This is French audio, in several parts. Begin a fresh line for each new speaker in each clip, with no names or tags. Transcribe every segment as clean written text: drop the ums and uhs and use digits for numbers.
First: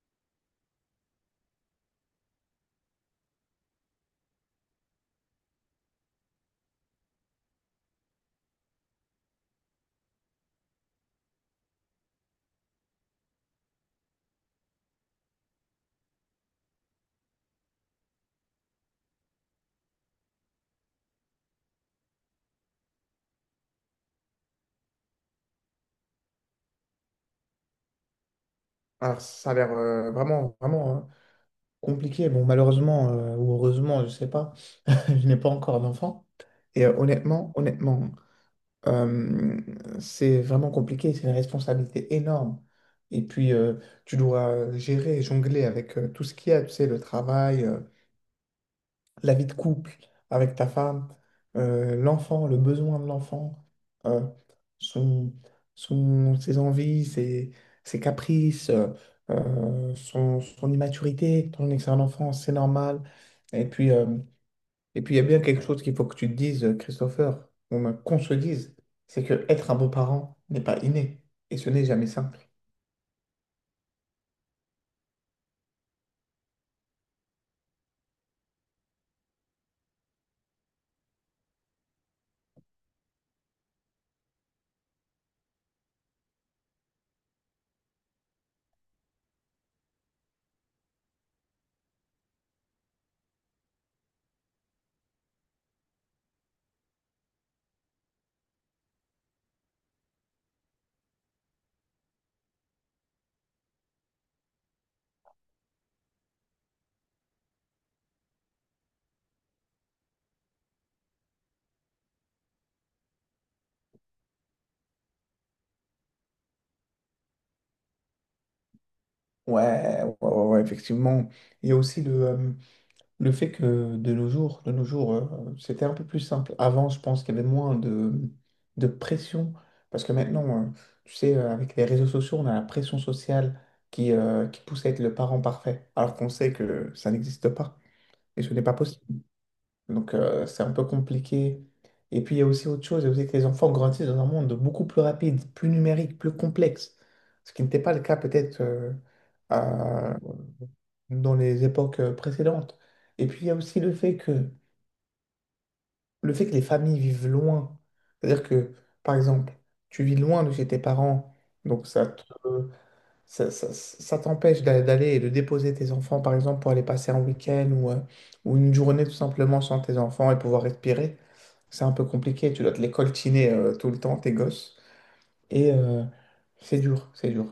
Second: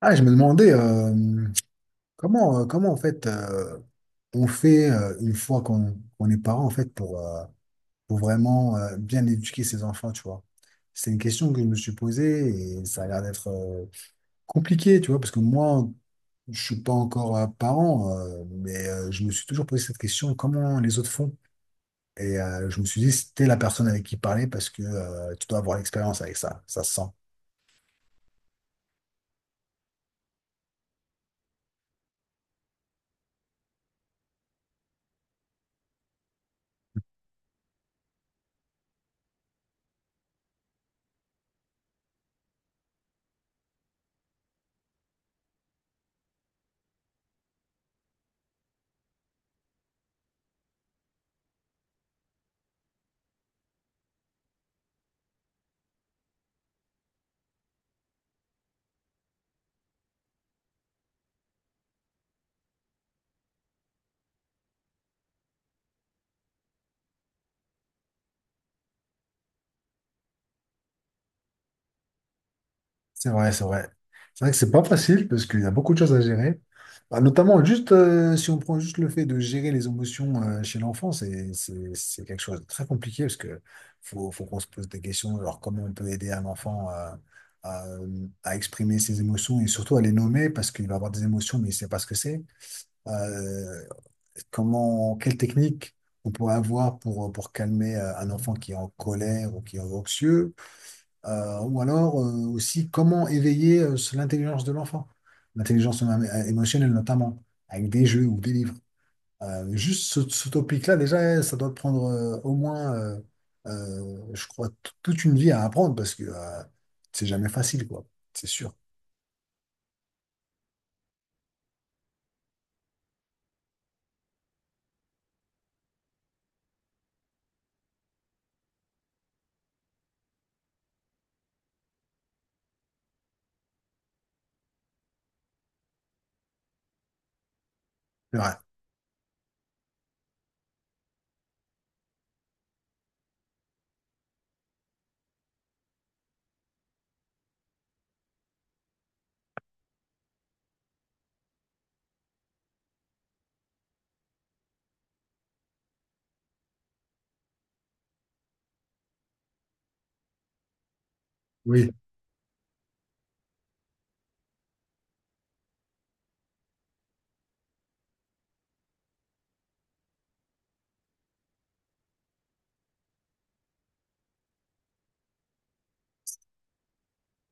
Ah, je me demandais comment, comment en fait on fait une fois qu'on est parent en fait pour vraiment bien éduquer ses enfants, tu vois. C'est une question que je me suis posée et ça a l'air d'être compliqué, tu vois, parce que moi, je suis pas encore parent, mais je me suis toujours posé cette question, comment les autres font? Et je me suis dit, c'était la personne avec qui parler parce que tu dois avoir l'expérience avec ça, ça se sent.
Alors, ça a l'air vraiment, vraiment, hein, compliqué. Bon, malheureusement ou heureusement, je sais pas, je n'ai pas encore d'enfant. Honnêtement, honnêtement, euh, c'est vraiment compliqué. C'est une responsabilité énorme. Et puis, tu dois gérer, jongler avec tout ce qu'il y a, tu sais, le travail. La vie de couple avec ta femme, l'enfant, le besoin de l'enfant, euh, son, ses envies, ses, ses caprices, son immaturité, ton excellente enfance, c'est normal. Et puis, euh, et puis, il y a bien quelque chose qu'il faut que tu te dises, Christopher, ou même qu'on se dise, c'est que être un beau-parent n'est pas inné, et ce n'est jamais simple.
C'est vrai, c'est vrai. C'est vrai que c'est pas facile parce qu'il y a beaucoup de choses à gérer. Bah, notamment, juste si on prend juste le fait de gérer les émotions chez l'enfant, c'est quelque chose de très compliqué parce que faut qu'on se pose des questions, genre comment on peut aider un enfant à, à exprimer ses émotions et surtout à les nommer parce qu'il va avoir des émotions mais il sait pas ce que c'est. Euh, Comment, quelle technique on pourrait avoir pour calmer un enfant qui est en colère ou qui est anxieux? Ou alors aussi comment éveiller l'intelligence de l'enfant, l'intelligence émotionnelle notamment, avec des jeux ou des livres. Juste ce topic-là, déjà, eh, ça doit te prendre au moins, je crois, toute une vie à apprendre parce que c'est jamais facile, quoi. C'est sûr.
Ouais, ouais, ouais, ouais, effectivement. Il y a aussi le fait que de nos jours, c'était un peu plus simple. Avant, je pense qu'il y avait moins de pression. Parce que maintenant, tu sais, avec les réseaux sociaux, on a la pression sociale qui pousse à être le parent parfait. Alors qu'on sait que ça n'existe pas.
C'est
Et ce
vrai.
n'est pas possible. Donc, c'est un peu compliqué. Et puis, il y a aussi autre chose, il y a aussi que les enfants grandissent dans un monde beaucoup plus rapide, plus numérique, plus complexe. Ce qui n'était pas le cas peut-être à- dans les époques précédentes. Et puis, il y a aussi le fait que les familles vivent loin. C'est-à-dire que, par exemple, tu vis loin de chez tes parents, donc
Oui.
ça te, ça- ça t'empêche d'aller et de déposer tes enfants, par exemple, pour aller passer un week-end ou une journée tout simplement sans tes enfants et pouvoir respirer. C'est un peu compliqué, tu dois te les coltiner tout le temps, tes gosses. Et euh, c'est dur, c'est dur.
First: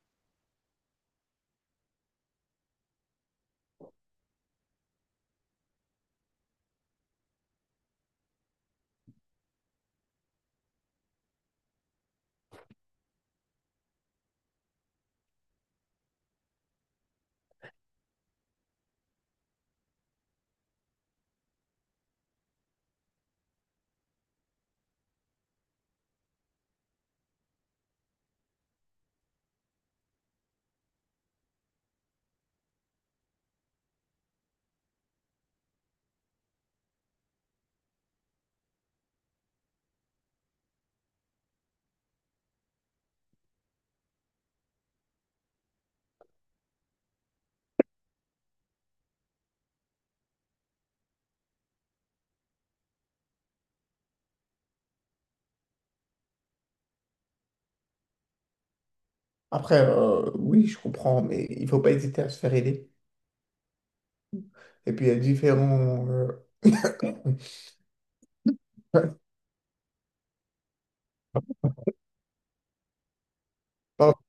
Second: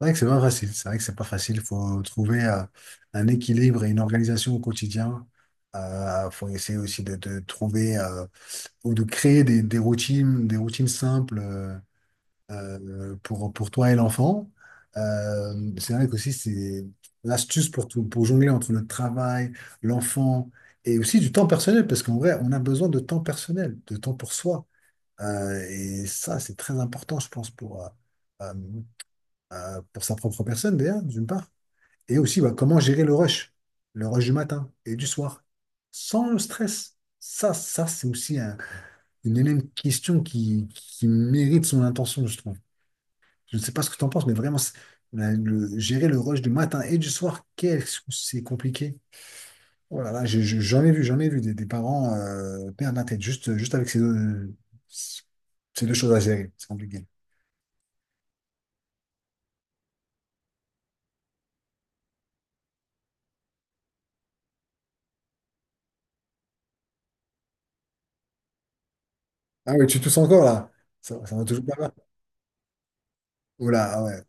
C'est vrai que c'est pas facile. C'est vrai que c'est pas facile. Il faut trouver un équilibre et une organisation au quotidien. Il faut essayer aussi de trouver, ou de créer des routines, des routines simples pour toi et l'enfant. C'est vrai qu'aussi, c'est l'astuce pour jongler entre le travail, l'enfant et aussi du temps personnel, parce qu'en vrai, on a besoin de temps personnel, de temps pour soi. Et ça, c'est très important, je pense, euh, pour sa propre personne, d'ailleurs, d'une part. Et aussi, bah, comment gérer le rush du matin et du soir, sans le stress. C'est aussi une énième question qui mérite son intention, je trouve. Je ne sais pas ce que tu en penses, mais vraiment, gérer le rush du matin et du soir, qu'est-ce que c'est compliqué. Oh là là, j'en ai vu des parents perdre la tête juste avec ces deux choses à gérer. C'est compliqué.
Après, oui, je comprends, mais il faut pas hésiter à se faire aider. Et puis, il y a différents...
Ah oui, tu tousses encore là? Ça va toujours pas mal. Oh là, ah
Pardon,
ouais.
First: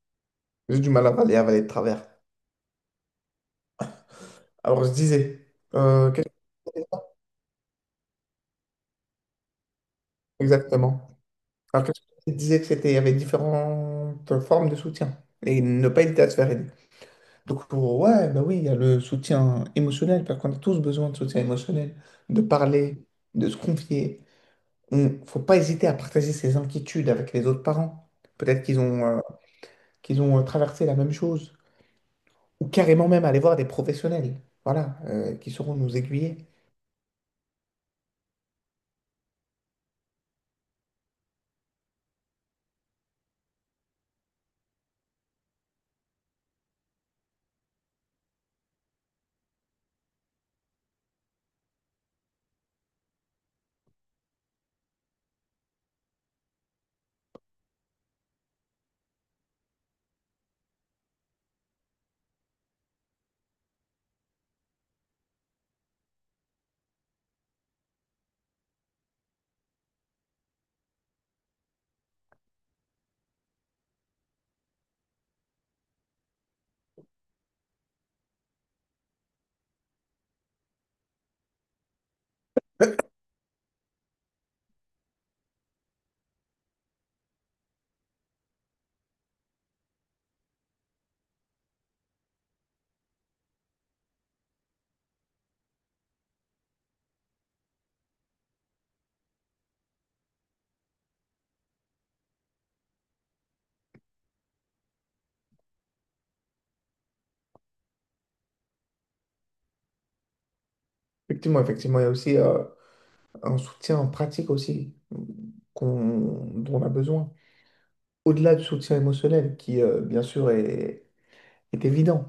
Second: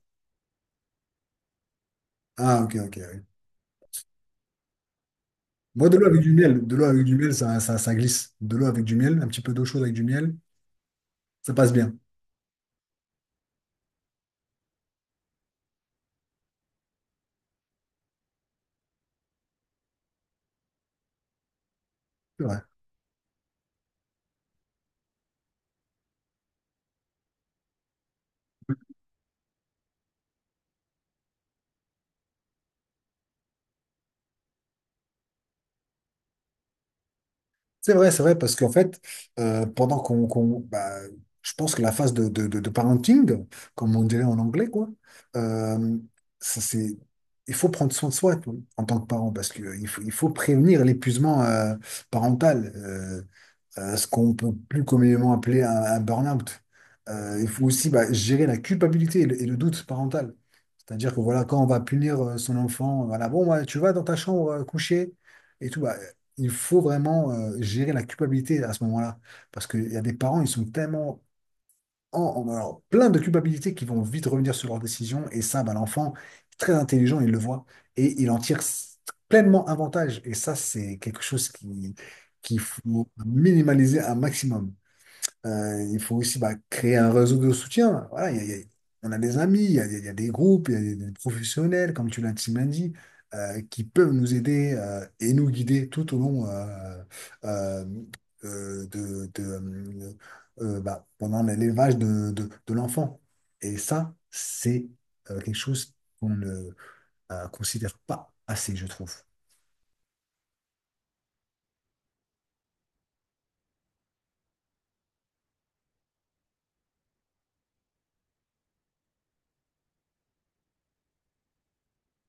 j'ai du mal à avaler, avaler de travers.
Ah ok, ok. Oui.
Alors, je disais,
Moi, de l'eau avec
qu'est-ce
du
que
miel, de l'eau avec du miel, ça glisse. De l'eau avec du miel, un petit peu d'eau chaude avec du miel,
exactement?
ça passe
Alors,
bien.
qu'est-ce que tu disais que c'était, il y avait différentes formes de soutien et ne pas hésiter à se faire aider. Donc, ouais, bah oui, il y a le soutien émotionnel, parce qu'on a tous besoin de soutien émotionnel, de parler, de se confier. Il faut pas hésiter à partager ses inquiétudes avec les autres parents. Peut-être qu'ils ont traversé la même chose, ou carrément même aller voir des professionnels, voilà, qui sauront nous aiguiller.
C'est vrai, parce qu'en fait, bah, je pense que la phase de parenting, comme on dirait en anglais, quoi, euh, ça, c'est, il faut prendre soin de soi, tu vois, en tant que parent, parce que il faut prévenir l'épuisement parental. Ce qu'on peut plus communément appeler un burn-out. Il faut aussi bah, gérer la culpabilité et le doute parental. C'est-à-dire que voilà, quand on va punir son enfant, voilà, bon, ouais, tu vas dans ta chambre coucher et tout, bah, il faut vraiment gérer la culpabilité à ce moment-là. Parce qu'il y a des parents, ils sont tellement alors, plein de culpabilités qui vont vite revenir sur leurs décisions. Et ça, bah, l'enfant, très intelligent, il le voit et il en tire pleinement avantage. Et ça, c'est quelque chose qu'il faut minimaliser un maximum. Il faut aussi bah, créer un réseau de soutien. Voilà, on a des amis, il y a des groupes, il y a des professionnels, comme tu l'as si bien dit, qui peuvent nous aider et nous guider tout au long euh, euh, de, de, euh, bah, pendant l'élevage de l'enfant. Et ça, c'est quelque chose qu'on ne considère pas assez, je trouve.
Effectivement, effectivement, il y a aussi un soutien pratique aussi qu'on, dont on a besoin. Au-delà du soutien émotionnel, qui bien sûr est, est évident,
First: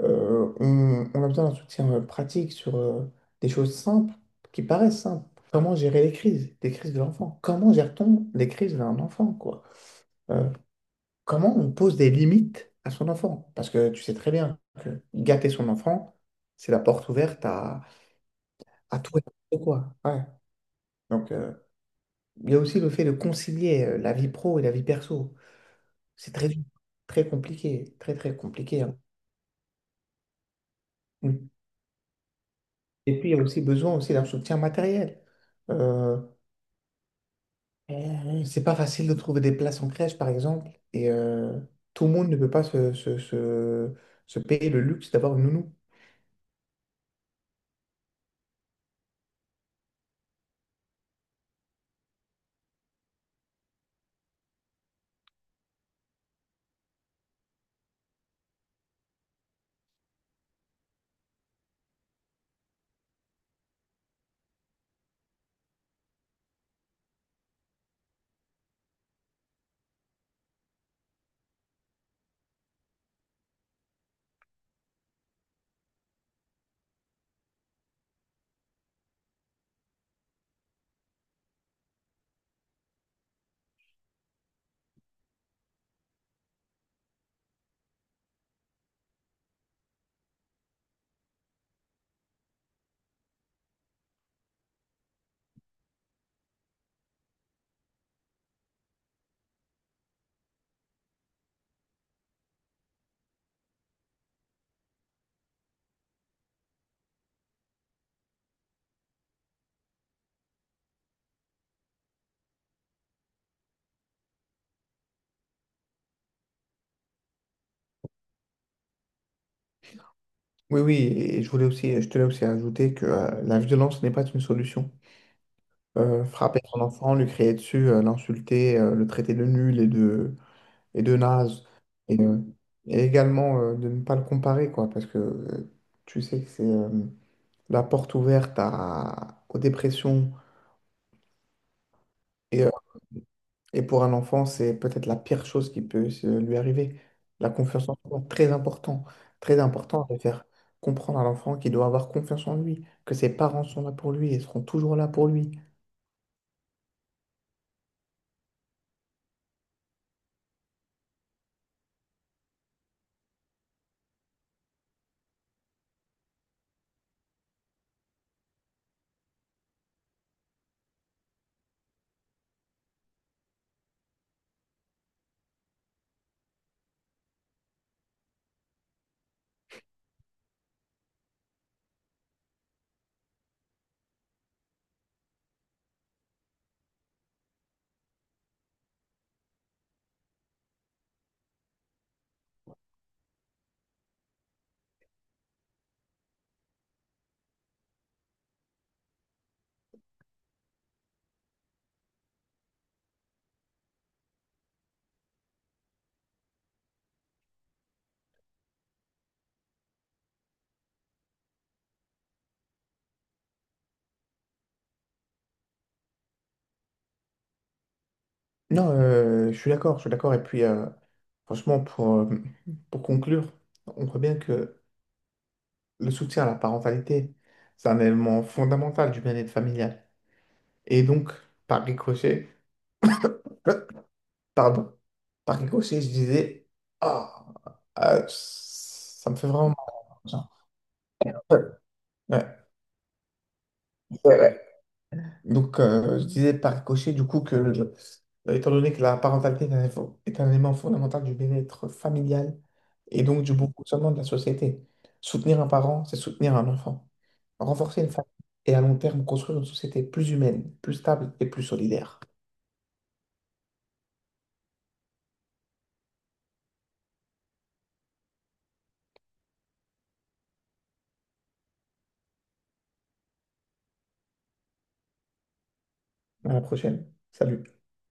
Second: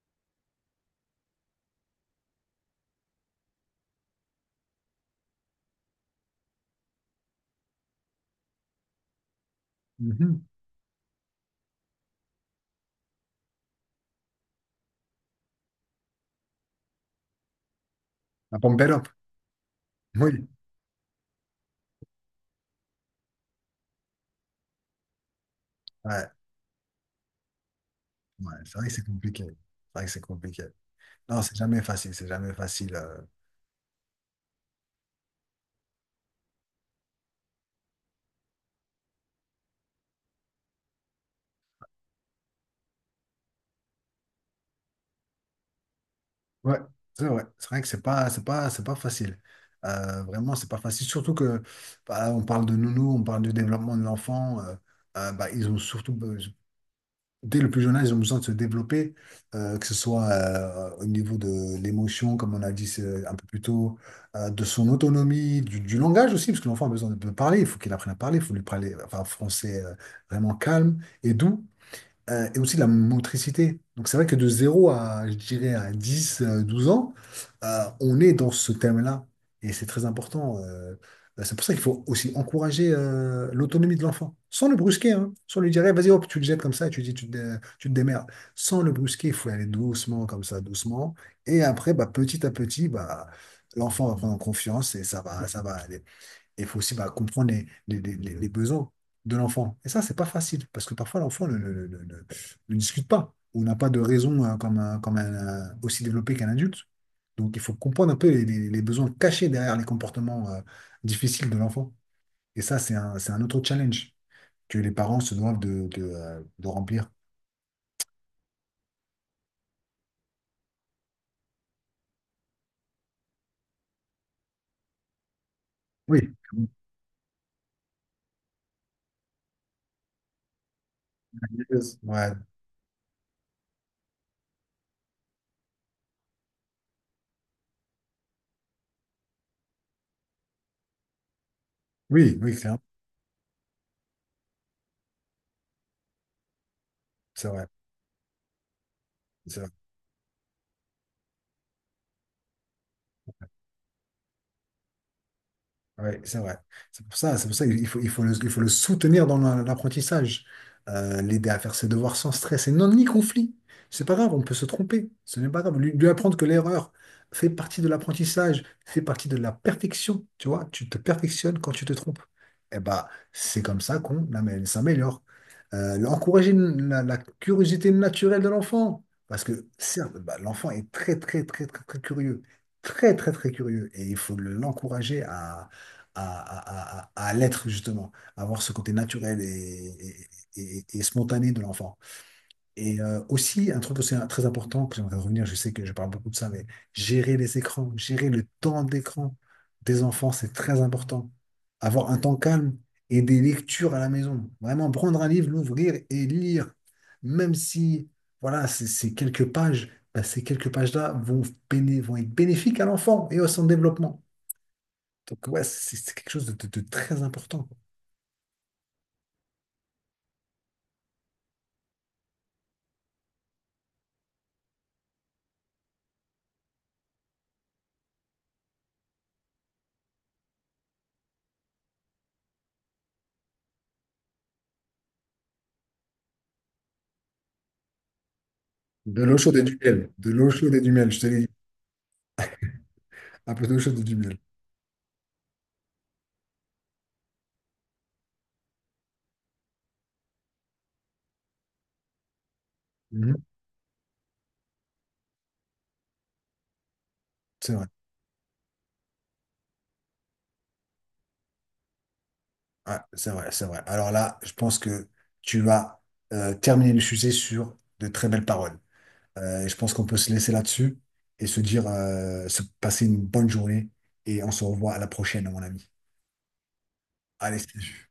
on a besoin d'un soutien pratique sur des choses simples, qui paraissent simples. Comment gérer les crises de l'enfant? Comment gère-t-on les crises d'un enfant, quoi?
Mhm.
Euh, Comment on pose des limites à son enfant? Parce que tu sais très bien que gâter son enfant, c'est la porte ouverte
La pompe
à
up.
tout et n'importe quoi. Ouais.
Oui.
Donc, il y a aussi le fait de concilier la vie pro et la vie perso.
Ouais,
C'est très dur, très compliqué, très, très
ouais, c'est
compliqué,
vrai que
hein.
c'est compliqué. C'est vrai que c'est compliqué. Non,
Oui.
c'est jamais facile, c'est jamais facile.
Et puis, il y a aussi besoin aussi d'un soutien matériel. Euh, c'est pas facile de trouver des places en crèche, par exemple, et tout le monde ne peut pas se, se, se, se payer le luxe d'avoir une nounou.
Ouais, c'est vrai. C'est vrai que c'est pas facile. Vraiment, c'est pas facile. Surtout que, bah, on parle de nounou, on parle du développement de l'enfant. Bah, dès le plus jeune âge, ils ont besoin de se développer, que ce soit au niveau de l'émotion, comme on a dit c'est un peu plus tôt, de son autonomie, du langage aussi, parce que l'enfant a besoin de parler, il faut qu'il apprenne à parler, il faut lui parler enfin, français vraiment calme et doux. Et aussi de la motricité. Donc c'est vrai que de 0 à, je dirais, à 10 12 ans, on est dans ce thème-là. Et c'est très important. C'est pour ça qu'il faut aussi encourager l'autonomie de l'enfant, sans le brusquer, hein. Sans lui dire, eh, vas-y, hop, tu le jettes comme ça, et tu dis, tu te démerdes. Sans le brusquer, il faut y aller doucement, comme ça, doucement. Et après, bah, petit à petit, bah, l'enfant va prendre confiance et ça va aller. Il faut aussi bah, comprendre les besoins de l'enfant. Et ça, c'est pas facile, parce que parfois l'enfant ne discute pas, ou n'a pas de raison comme, aussi développée qu'un adulte. Donc il faut comprendre un peu les besoins cachés derrière les comportements difficiles de l'enfant. Et ça, c'est un autre challenge que les parents se doivent de remplir.
Oui, oui, et je voulais aussi, je tenais aussi à ajouter que la violence n'est pas une solution.
Oui.
Frapper son enfant, lui crier dessus, l'insulter, le traiter de nul et de naze, et,
Ouais.
euh, et également de ne pas le comparer, quoi, parce que tu sais que c'est... la porte ouverte aux dépressions.
Oui, oui,
Et,
c'est
euh, et pour un enfant, c'est peut-être la pire chose qui peut lui arriver.
c'est
La
vrai.
confiance en soi, très important.
C'est
Très
vrai.
important de faire comprendre à l'enfant qu'il doit avoir confiance en lui, que ses parents sont là pour lui et seront toujours là pour lui.
Ouais, c'est vrai. C'est pour ça il faut le soutenir dans l'apprentissage. L'aider à faire ses devoirs sans stress et non ni conflit. C'est pas grave, on peut se tromper. Ce n'est pas grave. Lui apprendre que l'erreur fait partie de l'apprentissage, fait partie de la perfection. Tu vois, tu te perfectionnes quand tu te trompes. Eh ben, c'est comme ça qu'on s'améliore. Encourager la curiosité naturelle de l'enfant. Parce que certes, bah, l'enfant est très, très, très, très, très curieux. Très, très, très curieux. Et il faut l'encourager à l'être justement, à avoir ce côté naturel et spontané de l'enfant. Et aussi, un truc aussi très important, que j'aimerais revenir, je sais que je parle beaucoup de ça, mais gérer les écrans, gérer le temps d'écran des enfants, c'est très important. Avoir un temps calme et des lectures à la maison. Vraiment, prendre un livre, l'ouvrir et lire, même si, voilà, c'est quelques pages. Bah, ces quelques pages-là vont être bénéfiques à l'enfant et à son développement. Donc, ouais, c'est quelque chose de très important.
Non, je suis d'accord, je suis d'accord. Et puis, franchement, pour conclure, on voit bien que le soutien à la parentalité, c'est un élément fondamental du bien-être familial. Et donc, par ricochet, Pardon? Par ricochet, je disais, ah, ah,
De
ça
l'eau
me fait
chaude et
vraiment
du
mal.
miel. De l'eau
Genre.
chaude et du miel, je te
Ouais,
l'ai dit.
ouais,
Un peu d'eau chaude et du miel.
ouais, ouais. Donc, je disais par ricochet, du coup, que étant donné que la parentalité est un élément fondamental du bien-être familial et
Mhm.
donc du bon fonctionnement de la société, soutenir un parent, c'est soutenir un enfant.
C'est vrai.
Renforcer une famille et à long terme construire une société plus humaine, plus stable et plus solidaire.
Ouais, c'est vrai, c'est vrai. Alors là, je pense que tu vas terminer le sujet sur de très belles paroles. Et je pense qu'on peut se laisser là-dessus et se dire, se passer une bonne journée. Et on se revoit à la prochaine, à mon ami.
À la prochaine.
Allez,
Salut.
salut.